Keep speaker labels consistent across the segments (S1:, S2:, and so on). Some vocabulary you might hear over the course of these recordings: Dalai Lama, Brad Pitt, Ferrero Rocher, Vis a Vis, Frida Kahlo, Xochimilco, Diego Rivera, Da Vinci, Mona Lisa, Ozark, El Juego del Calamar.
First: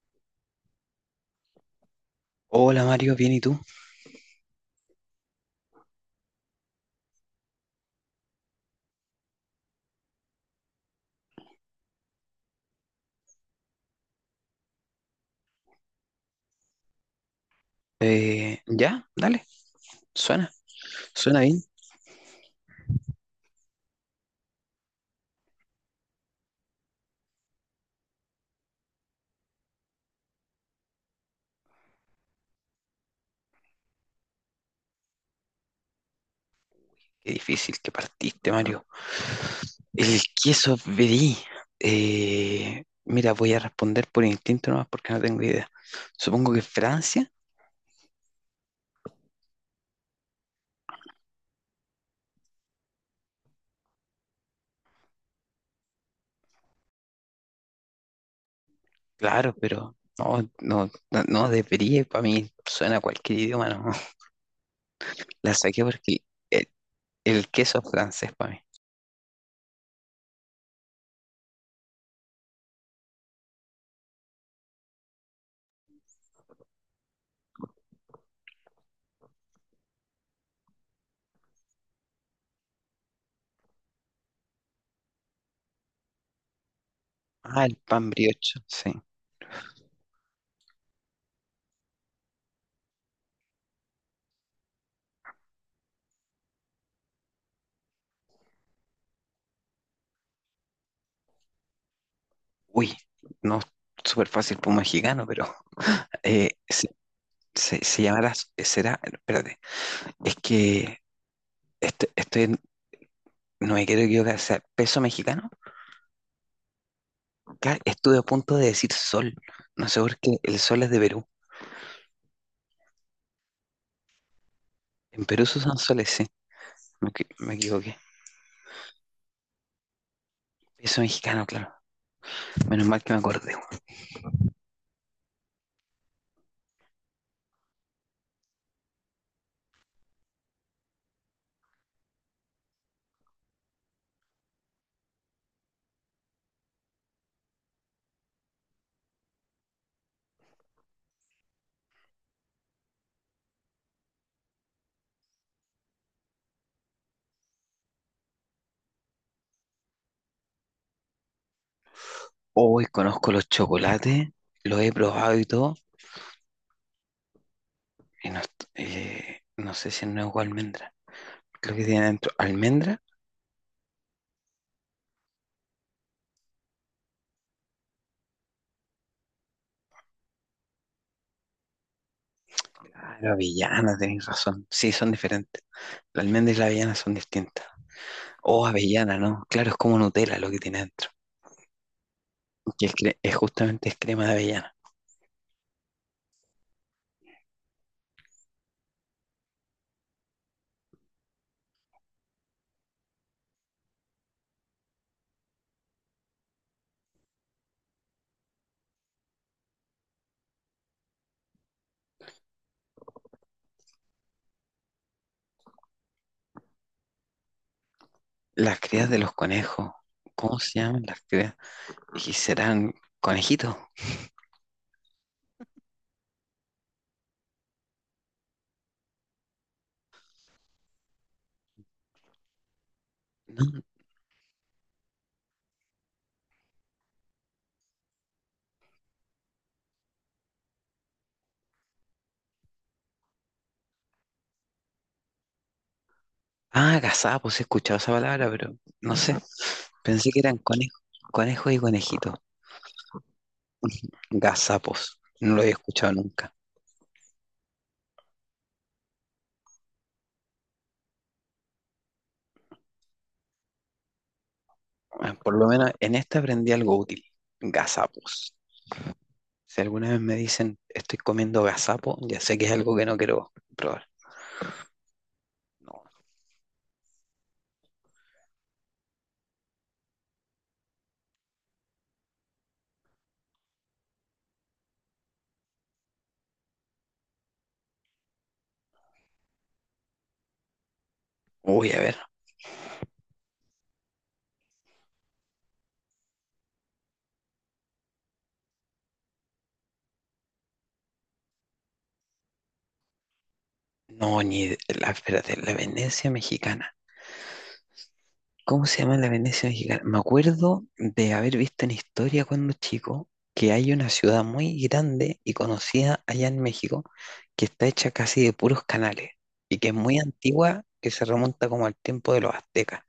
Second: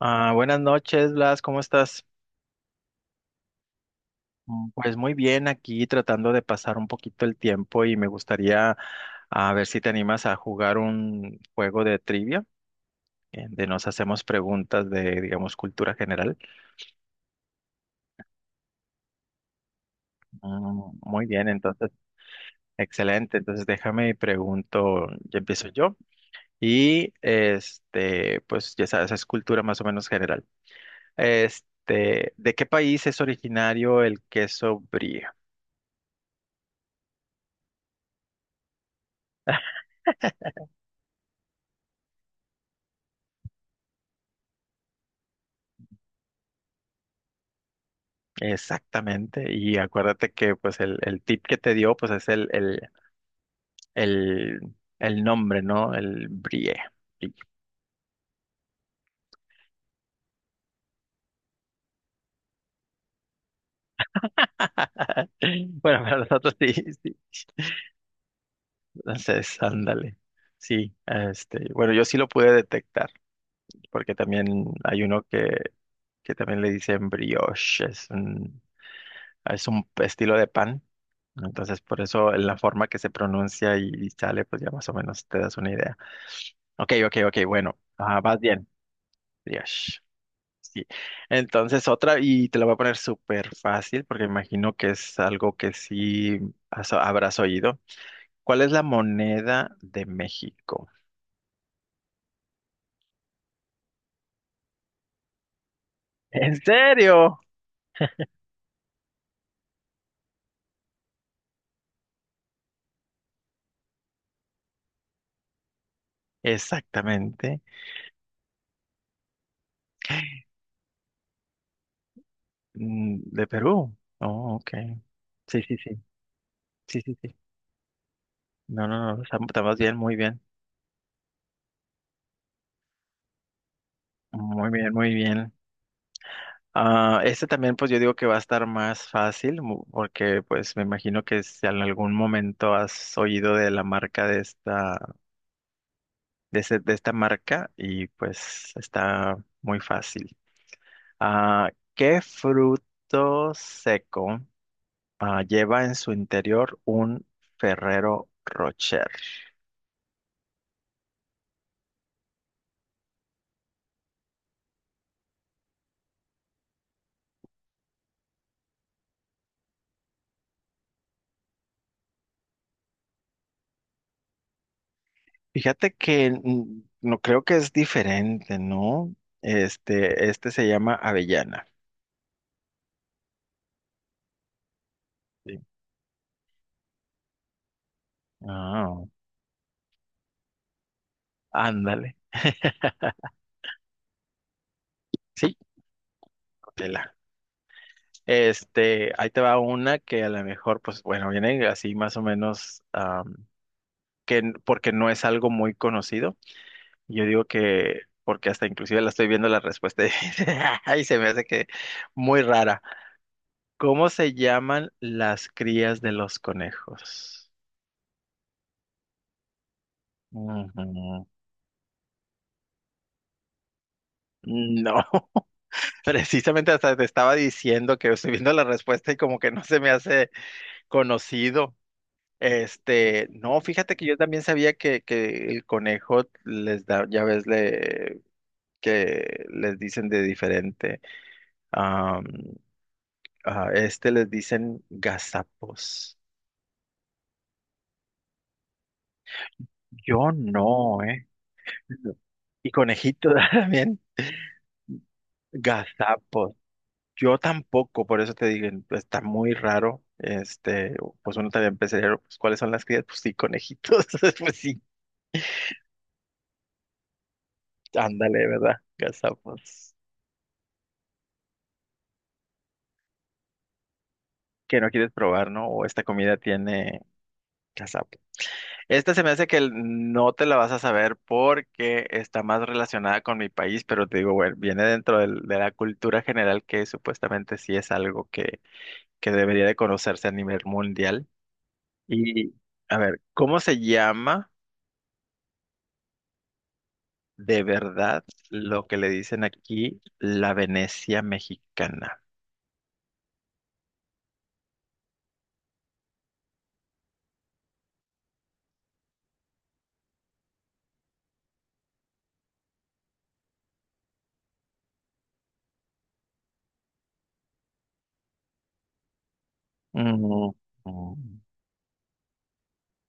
S1: Ah, buenas noches, Blas, ¿cómo estás?
S2: Hola Mario, bien ¿y tú?
S1: Pues muy bien, aquí tratando de pasar un poquito el tiempo y me gustaría a ver si te animas a jugar un juego de trivia, de nos hacemos preguntas de, digamos, cultura general.
S2: Ya, dale, suena,
S1: Muy
S2: suena
S1: bien,
S2: bien.
S1: entonces, excelente. Entonces, déjame y pregunto, ya empiezo yo. Y este, pues ya sabes, es cultura más o menos general. Este, ¿de qué país es originario el queso brie?
S2: Qué difícil que partiste, Mario. El queso brie. Mira, voy a responder por instinto nomás porque no tengo idea. Supongo que Francia,
S1: Exactamente, y acuérdate que pues el tip que te dio pues es el nombre, ¿no? El brie. Brie.
S2: claro, pero no, de brie para mí suena a cualquier idioma, no. La saqué
S1: Bueno, para
S2: porque
S1: nosotros
S2: el,
S1: sí, sí.
S2: el queso es francés para mí.
S1: Entonces, ándale. Sí, este, bueno, yo sí lo pude detectar, porque también hay uno que también le dicen brioche, es un estilo de pan. Entonces, por eso en la forma que se pronuncia y sale, pues ya más o menos te das una idea. Ok, ok, ok,
S2: Ah, el
S1: bueno,
S2: pan
S1: ah, vas
S2: brioche,
S1: bien.
S2: sí.
S1: Dios. Sí. Entonces otra, y te la voy a poner súper fácil porque imagino que es algo que sí habrás oído. ¿Cuál es la moneda de México?
S2: Uy, no, súper fácil para un mexicano, pero eh,
S1: ¿En serio?
S2: Se llamará, será, espérate, es que estoy, no me quiero equivocar, o sea, peso mexicano,
S1: Exactamente.
S2: claro, estuve a punto de decir sol, no sé por qué, el sol es de Perú,
S1: ¿De Perú? Oh, ok.
S2: en Perú se
S1: Sí, sí,
S2: usan
S1: sí.
S2: soles, sí,
S1: Sí, sí, sí.
S2: me equivoqué,
S1: No, no, no. Estamos bien, muy bien.
S2: peso mexicano, claro, menos mal que me acordé.
S1: Muy bien, muy bien. Ah, este también, pues yo digo que va a estar más fácil, porque pues me imagino que si en algún momento has oído de la marca de esta, de esta marca y pues está muy fácil. Ah, ¿qué fruto seco lleva en su interior un Ferrero Rocher?
S2: Hoy conozco los chocolates, los he probado y todo, y no, no sé si es nuevo almendra, creo que tiene dentro almendra.
S1: Fíjate que no creo que es diferente, ¿no? Este se llama avellana.
S2: Ah, la avellana, tenéis razón, sí, son diferentes,
S1: Sí.
S2: la almendra y la avellana son distintas. O
S1: Ah,
S2: avellana, ¿no? Claro, es como Nutella lo que tiene dentro.
S1: ándale.
S2: Que es, es justamente es crema de avellana.
S1: Sí, Tela. Este, ahí te va una que a lo mejor, pues bueno, viene así más o menos, porque no es algo muy conocido. Yo digo que, porque hasta inclusive la estoy viendo la respuesta y y se me hace que muy rara. ¿Cómo se llaman las crías de los conejos?
S2: Las crías de los conejos. ¿Cómo se llaman las
S1: Ujú.
S2: crías? ¿Y serán conejitos?
S1: No, precisamente hasta te estaba diciendo que estoy viendo la respuesta y como que no se me hace conocido. Este, no,
S2: ¿No?
S1: fíjate que yo también sabía que el conejo les da, ya ves, que les dicen de diferente. Am, a este les dicen gazapos.
S2: Ah, gazapos, he escuchado esa palabra, pero no sé. Pensé
S1: Yo
S2: que eran conejos,
S1: no, ¿eh?
S2: conejos y conejitos.
S1: Y conejito también,
S2: Gazapos. No lo había escuchado nunca.
S1: gazapos. Yo tampoco, por eso te digo, está muy raro. Este, pues uno también pensaría, pues, ¿cuáles son las crías? Pues sí, conejitos, pues sí,
S2: Ah, por lo menos en esta aprendí algo útil.
S1: ándale,
S2: Gazapos.
S1: ¿verdad?
S2: Si
S1: Gazapos.
S2: alguna vez me dicen estoy comiendo gazapo, ya sé que es algo que no quiero probar.
S1: Que no quieres probar, ¿no? O
S2: No.
S1: esta comida tiene cazapo. Esta se me hace no te la vas a saber porque está más relacionada con mi país, pero te digo, bueno, viene dentro de la cultura general que supuestamente sí es algo que debería de conocerse a nivel mundial.
S2: Uy, a ver.
S1: Y a ver, ¿cómo se llama de verdad lo que le dicen aquí la Venecia mexicana?
S2: No, ni de- la, espérate, la Venecia mexicana. ¿Cómo se llama la Venecia mexicana? Me acuerdo de haber visto en historia cuando chico que hay una ciudad muy grande y conocida allá en México, que está hecha casi de puros canales y que es muy
S1: Mm,
S2: antigua, que se
S1: mm,
S2: remonta como al tiempo de los aztecas.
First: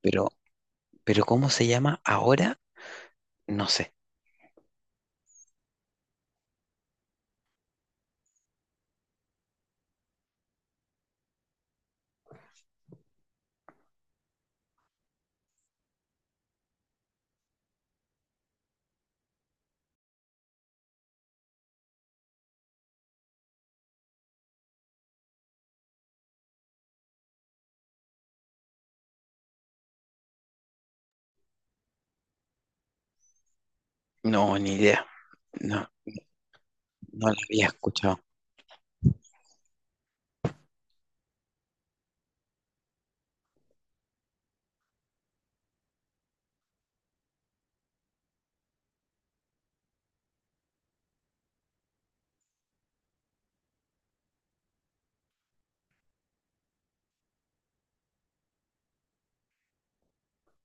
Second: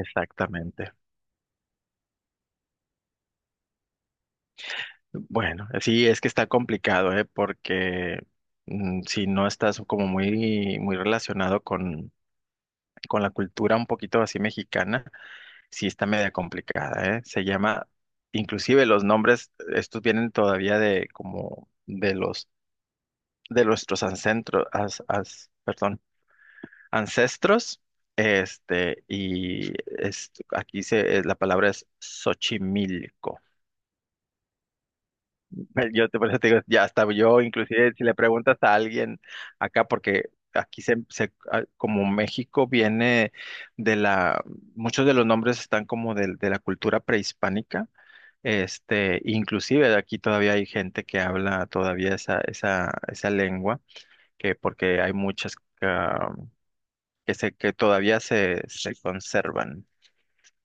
S2: Pero, pero ¿cómo se llama ahora? No sé.
S1: Bueno, sí, es que está complicado, ¿eh? Porque si no estás como muy, muy relacionado con la cultura un poquito así mexicana, sí está media complicada, ¿eh? Se llama, inclusive los nombres, estos vienen todavía de como de nuestros ancestros, perdón, ancestros, este, y es, aquí se, la palabra es Xochimilco.
S2: No, ni idea. No,
S1: Yo te, por eso te digo, ya hasta
S2: no la
S1: yo,
S2: había
S1: inclusive si le
S2: escuchado.
S1: preguntas a alguien acá, porque aquí se, como México viene de la, muchos de los nombres están como de, la cultura prehispánica, este, inclusive aquí todavía hay gente que habla todavía esa lengua, que porque hay muchas ah, que todavía se, se conservan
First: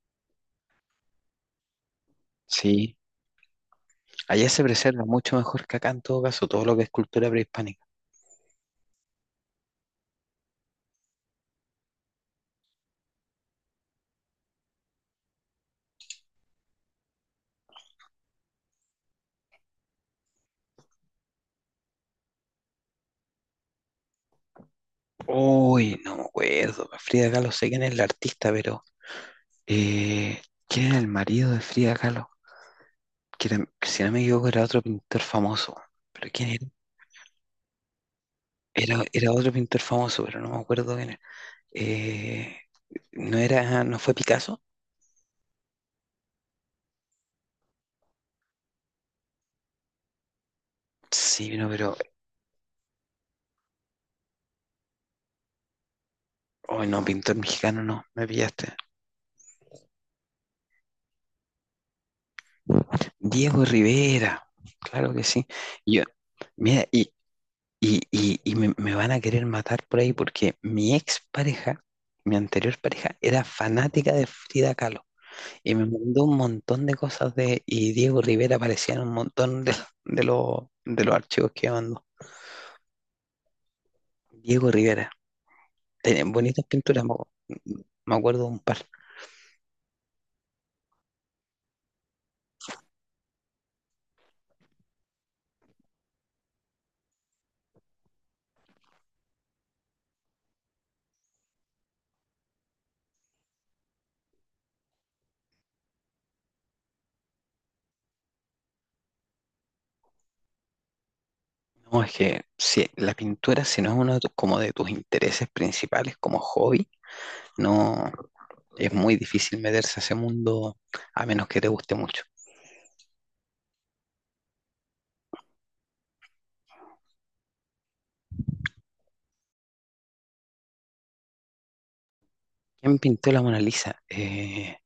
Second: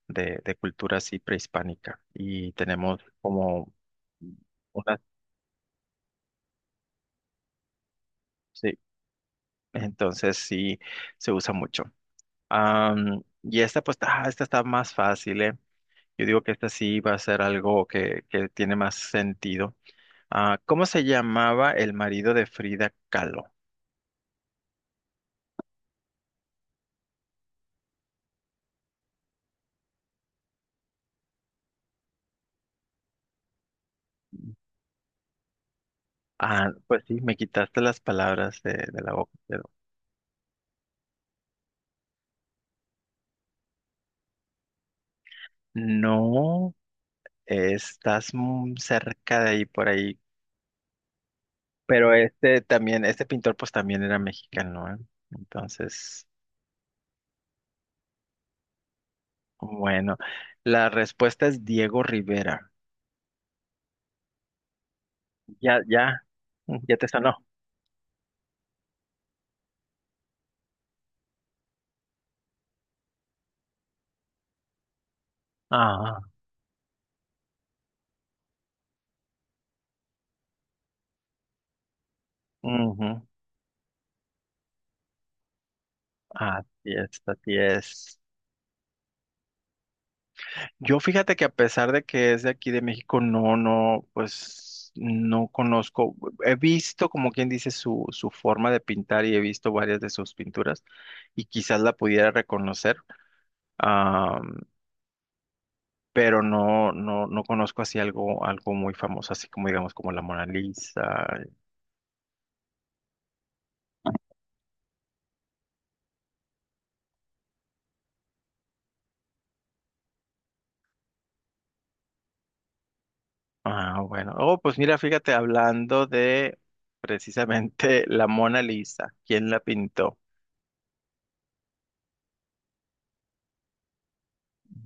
S1: de cultura así prehispánica, y
S2: Sí.
S1: tenemos como
S2: Allá se
S1: una
S2: preserva mucho mejor que acá, en todo caso, todo lo que es cultura prehispánica.
S1: sí, Entonces sí se usa mucho. Y esta pues esta está más fácil, ¿eh? Yo digo que esta sí va a ser algo que tiene más sentido. Ah, ¿cómo se llamaba el marido de Frida Kahlo?
S2: Uy, no me acuerdo. Frida Kahlo, sé quién es la artista, pero eh, ¿quién era el marido de Frida Kahlo? Que si no me equivoco, era otro pintor famoso. ¿Pero quién era?
S1: Ah, pues sí, me quitaste las palabras de la
S2: Era
S1: boca,
S2: otro
S1: pero
S2: pintor famoso, pero no me acuerdo quién era. Eh, ¿No era, no fue Picasso?
S1: no estás muy cerca de ahí por ahí.
S2: Sí, no, pero,
S1: Pero este también, este pintor pues también era mexicano, ¿eh? Entonces,
S2: oh, no, pintor mexicano, no, me pillaste.
S1: bueno, la respuesta es Diego Rivera.
S2: Diego Rivera, claro que sí.
S1: Ya,
S2: Yo,
S1: ya,
S2: mira,
S1: ya te sanó.
S2: Me, me van a querer matar por ahí porque mi ex pareja, mi anterior pareja, era fanática de Frida Kahlo y me
S1: Ah,
S2: mandó un montón de cosas de, y Diego Rivera aparecía en un montón de, de los archivos que me mandó.
S1: ujú.
S2: Diego Rivera tenía bonitas
S1: Así
S2: pinturas,
S1: es, así
S2: me
S1: es.
S2: acuerdo de un par.
S1: Yo fíjate que a pesar de que es de aquí de México, no, no, pues no conozco. He visto, como quien dice, su forma de pintar y he visto varias de sus pinturas y quizás la pudiera reconocer, am, pero no, no, no conozco así algo, algo muy famoso, así como digamos como la Mona Lisa,
S2: No, es que si la pintura, si no es uno de tus, como de tus intereses principales como hobby, no es muy difícil meterse a ese mundo a menos que te guste mucho.
S1: Ah, bueno. Oh, pues mira, fíjate, hablando de precisamente la Mona Lisa, ¿quién la pintó?
S2: ¿Quién pintó la Mona Lisa?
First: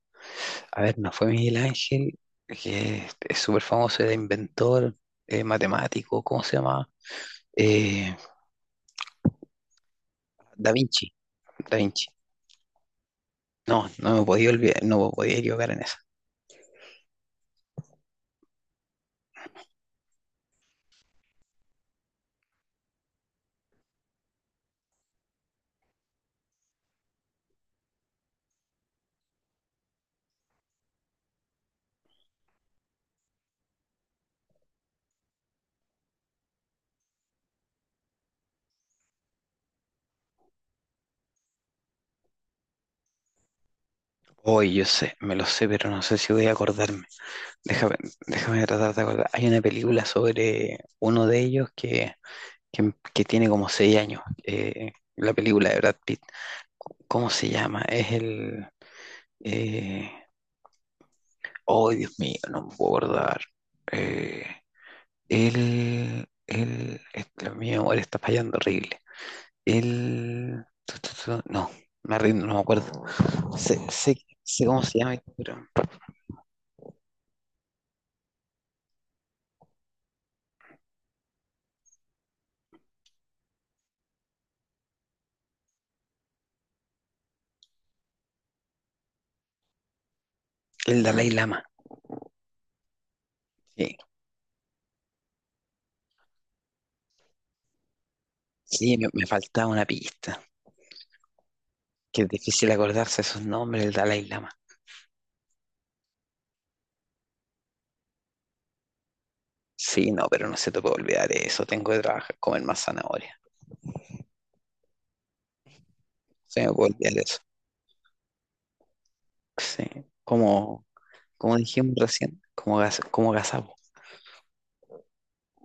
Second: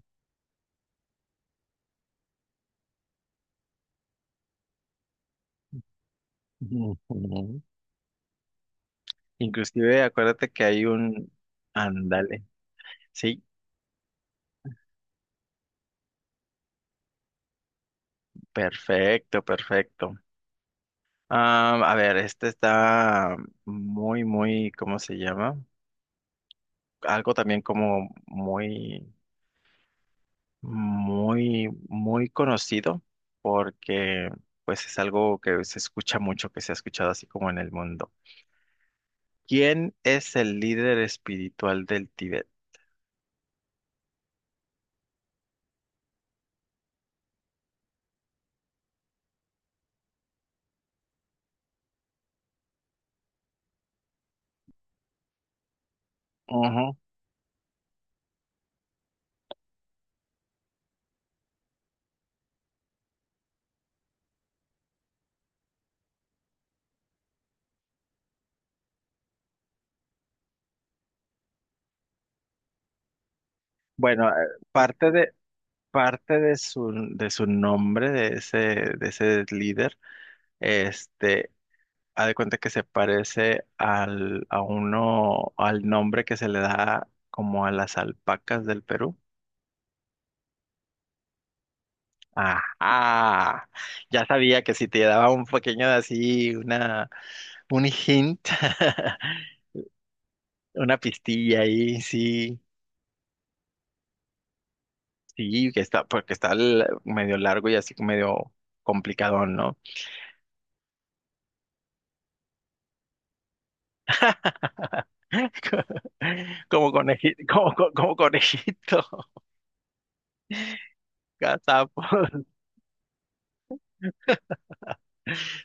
S2: A ver, no fue Miguel Ángel, que es súper famoso, era inventor, matemático, ¿cómo se llama?
S1: Ujú.
S2: Eh,
S1: Inclusive, acuérdate que
S2: Da
S1: hay
S2: Vinci,
S1: un...
S2: Da Vinci.
S1: Ándale. Sí,
S2: No, no me podía olvidar, no me podía equivocar en eso.
S1: perfecto, perfecto. Ah, a ver, este está muy, muy, ¿cómo se llama? Algo también como muy, muy, muy conocido, porque pues es algo que se escucha mucho, que se ha escuchado así como en el mundo. ¿Quién es el líder espiritual del Tíbet?
S2: Hoy yo sé, me lo sé, pero no sé si voy a acordarme. Déjame, déjame tratar de acordar. Hay una película sobre uno de ellos que tiene como seis años, la película de Brad Pitt.
S1: Ujú.
S2: ¿Cómo se llama? Es el... eh, Oh, Dios mío, no me puedo acordar. Eh, este, mi memoria está fallando horrible. Él, no, me rindo, no me acuerdo. Sé, sé,
S1: Bueno,
S2: sé cómo se
S1: parte
S2: llama,
S1: de,
S2: pero
S1: parte de su nombre, de ese líder, este, haz de cuenta que se parece al, a uno, al nombre que se le da como a las alpacas del Perú.
S2: el Dalai Lama.
S1: Ajá,
S2: Sí,
S1: ya sabía que si te daba un pequeño de así, una, un hint,
S2: sí, me faltaba una pista.
S1: una pistilla ahí,
S2: Que es
S1: sí.
S2: difícil acordarse esos nombres, el Dalai Lama.
S1: Sí, que está, porque está medio largo y así medio complicadón, ¿no?
S2: Sí, no, pero no se te puede olvidar eso. Tengo que trabajar, comer más zanahoria. Se me puede
S1: Como
S2: olvidar eso.
S1: conejito, como, como conejito,
S2: Sí, como, como dijimos
S1: gazapo.
S2: recién, como, como gazapo.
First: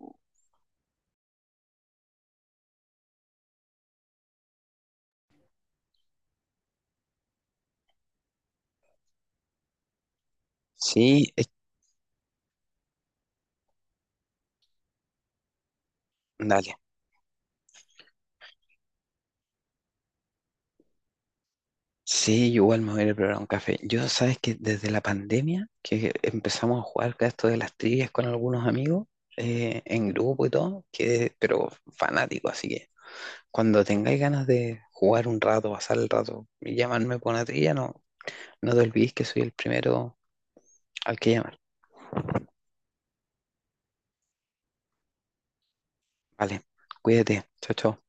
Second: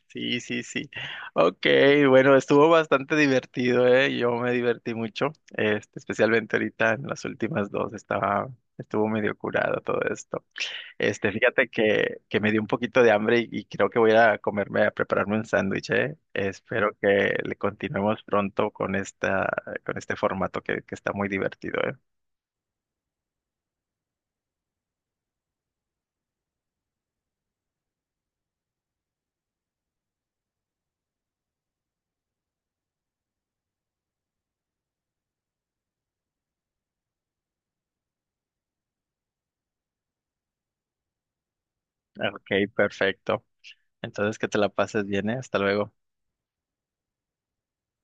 S1: Sí, sí, sí. Ok, bueno, estuvo bastante divertido, ¿eh? Yo me divertí mucho, este, especialmente ahorita en las últimas dos, estaba, estuvo medio curado todo esto.
S2: Sí,
S1: Este,
S2: es-
S1: fíjate que me dio un poquito de hambre y creo que voy a comerme, a prepararme un sándwich, ¿eh?
S2: Dale.
S1: Espero que le continuemos pronto con esta, con este formato que está muy divertido, ¿eh?
S2: Sí, yo igual me voy a ir a preparar un café. Yo, sabes que desde la pandemia, que empezamos a jugar con esto de las trivias con algunos amigos, en grupo y todo, que, pero fanático, así que cuando tengáis ganas de jugar un rato, pasar el rato y llamarme por una trivia, no, no te olvides que soy el primero al que llamar.
S1: Ok, perfecto. Entonces, que te la pases bien, ¿eh? Hasta luego.
S2: Vale, cuídate, chao, chao.